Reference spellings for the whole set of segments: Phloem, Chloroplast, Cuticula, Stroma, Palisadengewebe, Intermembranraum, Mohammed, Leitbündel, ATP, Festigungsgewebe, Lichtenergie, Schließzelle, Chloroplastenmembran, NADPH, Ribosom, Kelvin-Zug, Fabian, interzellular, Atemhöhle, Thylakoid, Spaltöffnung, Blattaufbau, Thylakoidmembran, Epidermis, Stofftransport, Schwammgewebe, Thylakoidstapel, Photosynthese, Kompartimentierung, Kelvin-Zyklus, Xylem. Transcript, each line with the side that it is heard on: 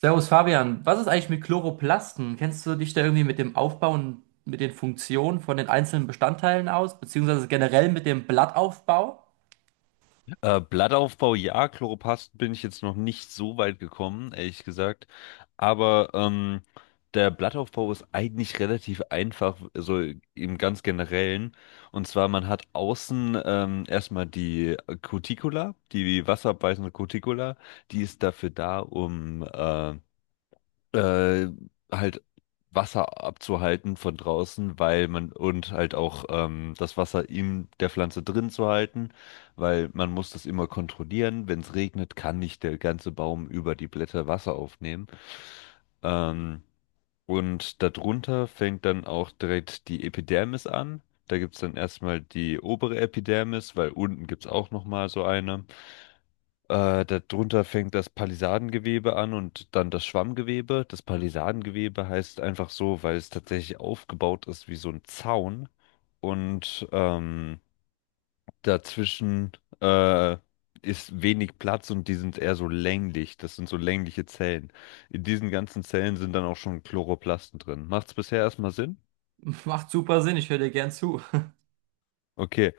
right: Servus Fabian, was ist eigentlich mit Chloroplasten? Kennst du dich da irgendwie mit dem Aufbau und mit den Funktionen von den einzelnen Bestandteilen aus, beziehungsweise generell mit dem Blattaufbau?
left: Blattaufbau, ja, Chloroplasten bin ich jetzt noch nicht so weit gekommen, ehrlich gesagt. Aber der Blattaufbau ist eigentlich relativ einfach, so im ganz Generellen. Und zwar, man hat außen erstmal die Cuticula, die wasserabweisende Cuticula. Die ist dafür da, um äh, halt Wasser abzuhalten von draußen, weil man und halt auch das Wasser in der Pflanze drin zu halten, weil man muss das immer kontrollieren. Wenn es regnet, kann nicht der ganze Baum über die Blätter Wasser aufnehmen. Ähm, und darunter fängt dann auch direkt die Epidermis an. Da gibt es dann erstmal die obere Epidermis, weil unten gibt es auch nochmal so eine. Darunter fängt das Palisadengewebe an und dann das Schwammgewebe. Das Palisadengewebe heißt einfach so, weil es tatsächlich aufgebaut ist wie so ein Zaun und dazwischen äh, ist wenig Platz und die sind eher so länglich. Das sind so längliche Zellen. In diesen ganzen Zellen sind dann auch schon Chloroplasten drin. Macht's bisher erstmal Sinn?
right: Macht super Sinn, ich höre dir gern zu.
left: Okay.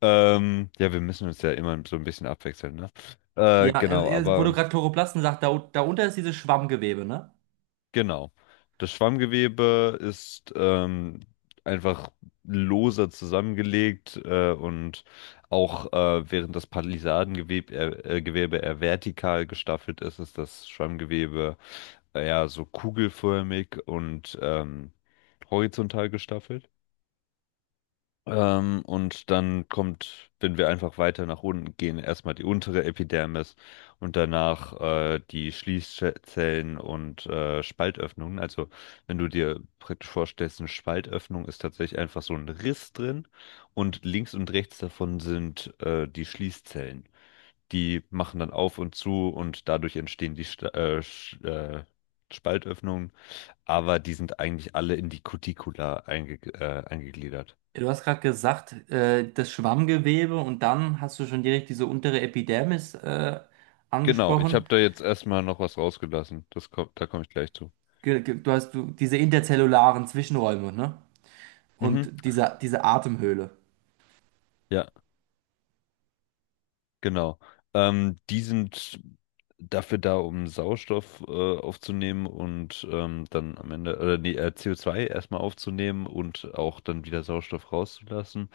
left: Ja, wir müssen uns ja immer so ein bisschen abwechseln, ne?
right: Ja,
left: Genau,
right: wo du
left: aber.
right: gerade Chloroplasten sagst, darunter ist dieses Schwammgewebe, ne?
left: Genau. Das Schwammgewebe ist einfach loser zusammengelegt und auch während das Palisadengewebe eher, Gewebe eher vertikal gestaffelt ist, ist das Schwammgewebe eher so kugelförmig und horizontal gestaffelt. Und dann kommt, wenn wir einfach weiter nach unten gehen, erstmal die untere Epidermis und danach die Schließzellen und Spaltöffnungen. Also wenn du dir praktisch vorstellst, eine Spaltöffnung ist tatsächlich einfach so ein Riss drin und links und rechts davon sind die Schließzellen. Die machen dann auf und zu und dadurch entstehen die Sta Sch Spaltöffnungen, aber die sind eigentlich alle in die Cuticula eingegliedert.
right: Ja, Du hast gerade gesagt, das Schwammgewebe und dann hast du schon direkt diese untere Epidermis
left: Genau, ich habe
right: angesprochen.
left: da jetzt erstmal noch was rausgelassen. Das kommt, da komme ich gleich zu.
right: Du hast diese interzellularen Zwischenräume, ne?
left: Mhm.
right: Und diese Atemhöhle.
left: Ja, genau. Die sind dafür da, um Sauerstoff aufzunehmen und dann am Ende, nee, CO2 erstmal aufzunehmen und auch dann wieder Sauerstoff rauszulassen.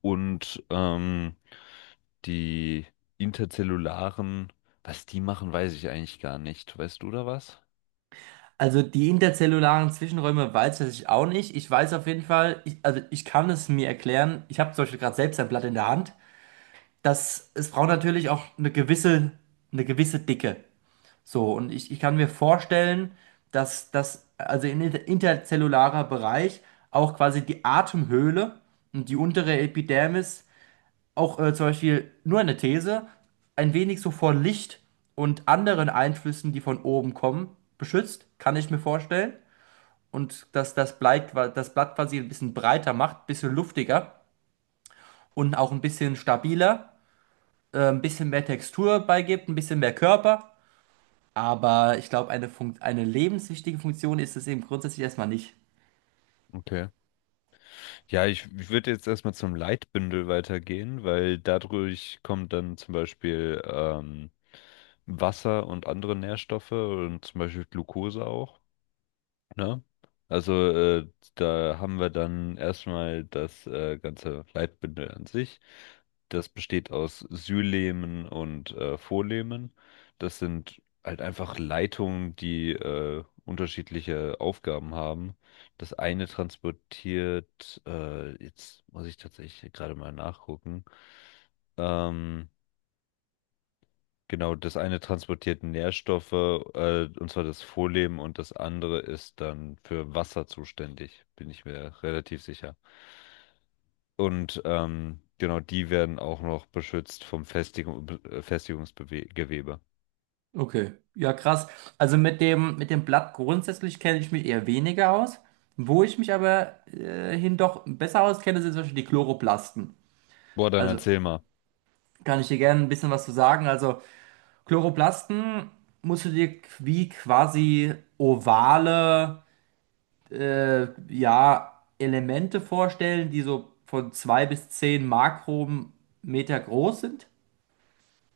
left: Und die interzellularen, was die machen, weiß ich eigentlich gar nicht. Weißt du da was?
right: Also die interzellularen Zwischenräume weiß ich auch nicht. Ich weiß auf jeden Fall, also ich kann es mir erklären, ich habe zum Beispiel gerade selbst ein Blatt in der Hand, dass es braucht natürlich auch eine gewisse Dicke. So, und ich kann mir vorstellen, dass das, also in interzellularer Bereich auch quasi die Atemhöhle und die untere Epidermis auch zum Beispiel nur eine These, ein wenig so vor Licht und anderen Einflüssen, die von oben kommen, beschützt, kann ich mir vorstellen und dass das Blatt quasi ein bisschen breiter macht, ein bisschen luftiger und auch ein bisschen stabiler, ein bisschen mehr Textur beigibt, ein bisschen mehr Körper. Aber ich glaube, eine lebenswichtige Funktion ist es eben grundsätzlich erstmal nicht.
left: Okay. Ja, ich würde jetzt erstmal zum Leitbündel weitergehen, weil dadurch kommt dann zum Beispiel Wasser und andere Nährstoffe und zum Beispiel Glucose auch. Ne? Also da haben wir dann erstmal das ganze Leitbündel an sich. Das besteht aus Sylemen und Vorlehmen. Das sind halt einfach Leitungen, die unterschiedliche Aufgaben haben. Das eine transportiert, jetzt muss ich tatsächlich gerade mal nachgucken. Ähm, Genau, das eine transportiert Nährstoffe, und zwar das Vorleben, und das andere ist dann für Wasser zuständig, bin ich mir relativ sicher. Und genau, die werden auch noch beschützt vom Festigungsgewebe.
right: Okay, ja krass. Also mit mit dem Blatt grundsätzlich kenne ich mich eher weniger aus. Wo ich mich aber hin doch besser auskenne, sind zum Beispiel die Chloroplasten.
left: Boah, dann
right: Also
left: erzähl mal.
right: kann ich dir gerne ein bisschen was zu sagen. Also Chloroplasten musst du dir wie quasi ovale ja, Elemente vorstellen, die so von 2 bis 10 Makrometer groß sind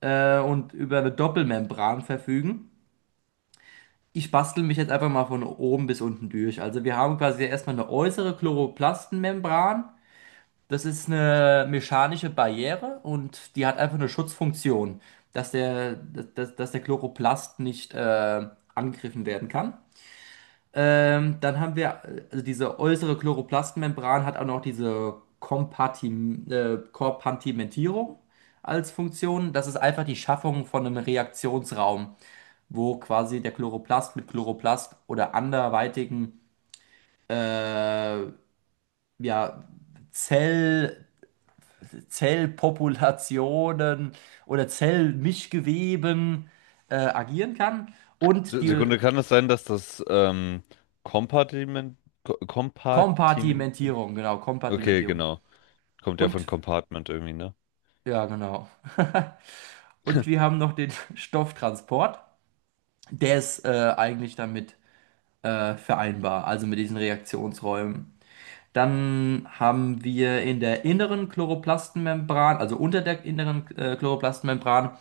right: und über eine Doppelmembran verfügen. Ich bastel mich jetzt einfach mal von oben bis unten durch. Also wir haben quasi erstmal eine äußere Chloroplastenmembran. Das ist eine mechanische Barriere und die hat einfach eine Schutzfunktion, dass dass der Chloroplast nicht angegriffen werden kann. Dann haben wir, also diese äußere Chloroplastmembran hat auch noch diese Kompartimentierung als Funktion. Das ist einfach die Schaffung von einem Reaktionsraum, wo quasi der Chloroplast mit Chloroplast oder anderweitigen ja, Zell Zellpopulationen oder Zellmischgeweben agieren kann. Und die
left: Sekunde, kann es sein, dass das Kompartiment, Kompartiment,
right: Kompartimentierung, genau,
left: okay,
right: Kompartimentierung.
left: genau, kommt ja von
right: Und,
left: Compartment irgendwie, ne?
right: ja, genau. Und wir haben noch den Stofftransport. Der ist eigentlich damit vereinbar, also mit diesen Reaktionsräumen. Dann haben wir in der inneren Chloroplastenmembran, also unter der inneren Chloroplastenmembran,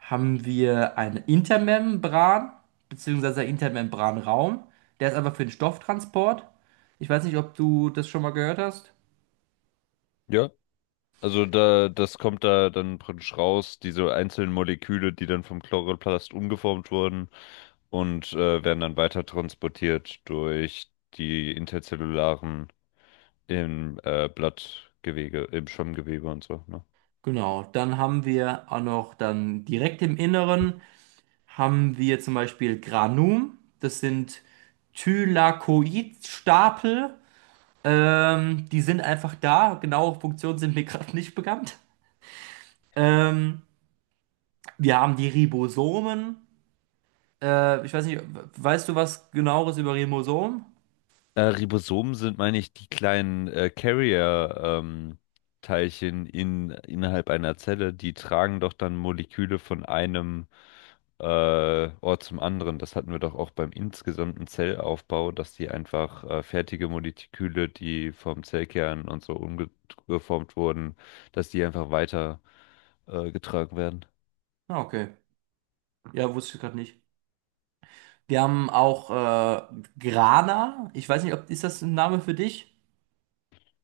right: haben wir eine Intermembran, beziehungsweise Intermembranraum. Der ist einfach für den Stofftransport. Ich weiß nicht, ob du das schon mal gehört hast.
left: Ja. Also da, das kommt da dann praktisch raus, diese einzelnen Moleküle, die dann vom Chloroplast umgeformt wurden und werden dann weiter transportiert durch die interzellularen im Blattgewebe, im Schwammgewebe und so, ne?
right: Genau, dann haben wir auch noch dann direkt im Inneren haben wir zum Beispiel Granum. Das sind Thylakoidstapel. Die sind einfach da. Genaue Funktionen sind mir gerade nicht bekannt. Ähm, wir haben die Ribosomen. Ich weiß nicht, Weißt du was genaueres über Ribosomen?
left: Ribosomen sind, meine ich, die kleinen Carrier-Teilchen innerhalb einer Zelle, die tragen doch dann Moleküle von einem Ort zum anderen. Das hatten wir doch auch beim insgesamten Zellaufbau, dass die einfach fertige Moleküle, die vom Zellkern und so umgeformt wurden, dass die einfach weiter getragen werden.
right: Ah, okay. Ja, wusste ich gerade nicht. Wir haben auch Grana. Ich weiß nicht, ob ist das ein Name für dich?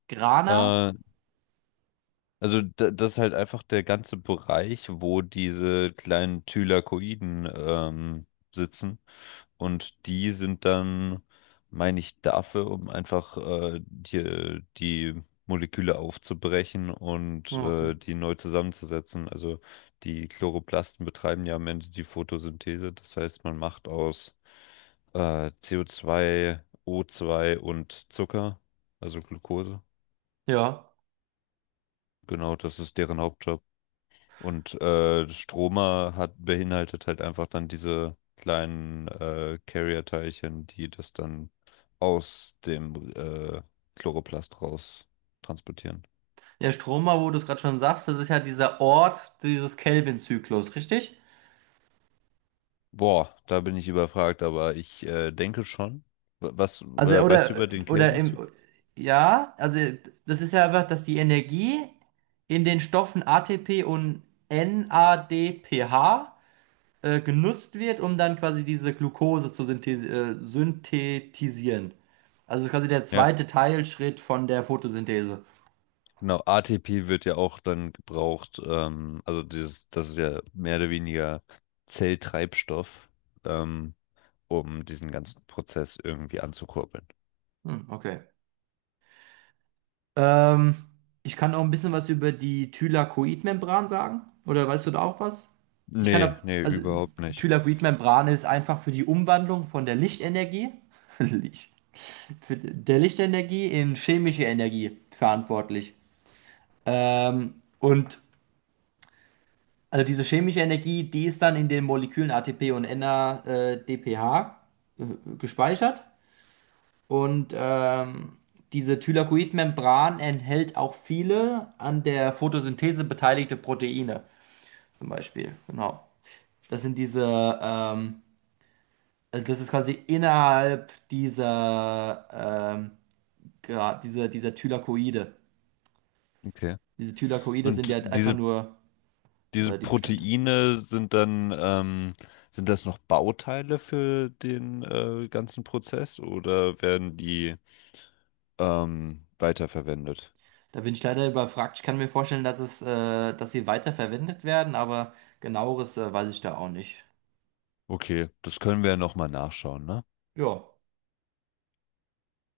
right: Grana?
left: Äh, Also da, das ist halt einfach der ganze Bereich, wo diese kleinen Thylakoiden sitzen. Und die sind dann, meine ich, dafür, um einfach die Moleküle aufzubrechen und
right: Ah, okay.
left: die neu zusammenzusetzen. Also die Chloroplasten betreiben ja am Ende die Photosynthese. Das heißt, man macht aus CO2, O2 und Zucker, also Glucose.
right: Ja.
left: Genau, das ist deren Hauptjob. Und Stromer hat beinhaltet halt einfach dann diese kleinen Carrier-Teilchen, die das dann aus dem Chloroplast raus transportieren.
right: Ja, Stroma, wo du es gerade schon sagst, das ist ja dieser Ort dieses Kelvin-Zyklus, richtig?
left: Boah, da bin ich überfragt, aber ich denke schon. Was
right: Also,
left: weißt du über den
right: oder im,
left: Kelvin-Zug?
right: ja, also, das ist ja einfach, dass die Energie in den Stoffen ATP und NADPH genutzt wird, um dann quasi diese Glucose zu synthes synthetisieren. Also es ist quasi der
left: Ja,
right: zweite Teilschritt von der Photosynthese.
left: genau. ATP wird ja auch dann gebraucht. Also dieses, das ist ja mehr oder weniger Zelltreibstoff, ähm, um diesen ganzen Prozess irgendwie anzukurbeln.
right: Hm, okay. Ähm, ich kann auch ein bisschen was über die Thylakoidmembran sagen. Oder weißt du da auch was? Ich kann
left: Nee,
right: da,
left: nee,
right: also
left: überhaupt nicht.
right: Thylakoidmembran ist einfach für die Umwandlung von der Lichtenergie, Licht, für der Lichtenergie in chemische Energie verantwortlich. Ähm, und Also diese chemische Energie, die ist dann in den Molekülen ATP und NADPH gespeichert. Und diese Thylakoidmembran enthält auch viele an der Photosynthese beteiligte Proteine, zum Beispiel. Genau. Das sind diese, also das ist quasi innerhalb dieser, ähm, dieser, dieser Thylakoide.
left: Okay.
right: Diese Thylakoide sind
left: Und
right: ja einfach
left: diese,
right: nur
left: diese
right: die Bestandteile.
left: Proteine sind dann, sind das noch Bauteile für den, ganzen Prozess oder werden die, weiterverwendet?
right: Da bin ich leider überfragt. Ich kann mir vorstellen, dass es, dass sie weiterverwendet werden, aber genaueres, weiß ich da auch nicht.
left: Okay, das können wir ja nochmal nachschauen, ne?
right: Ja.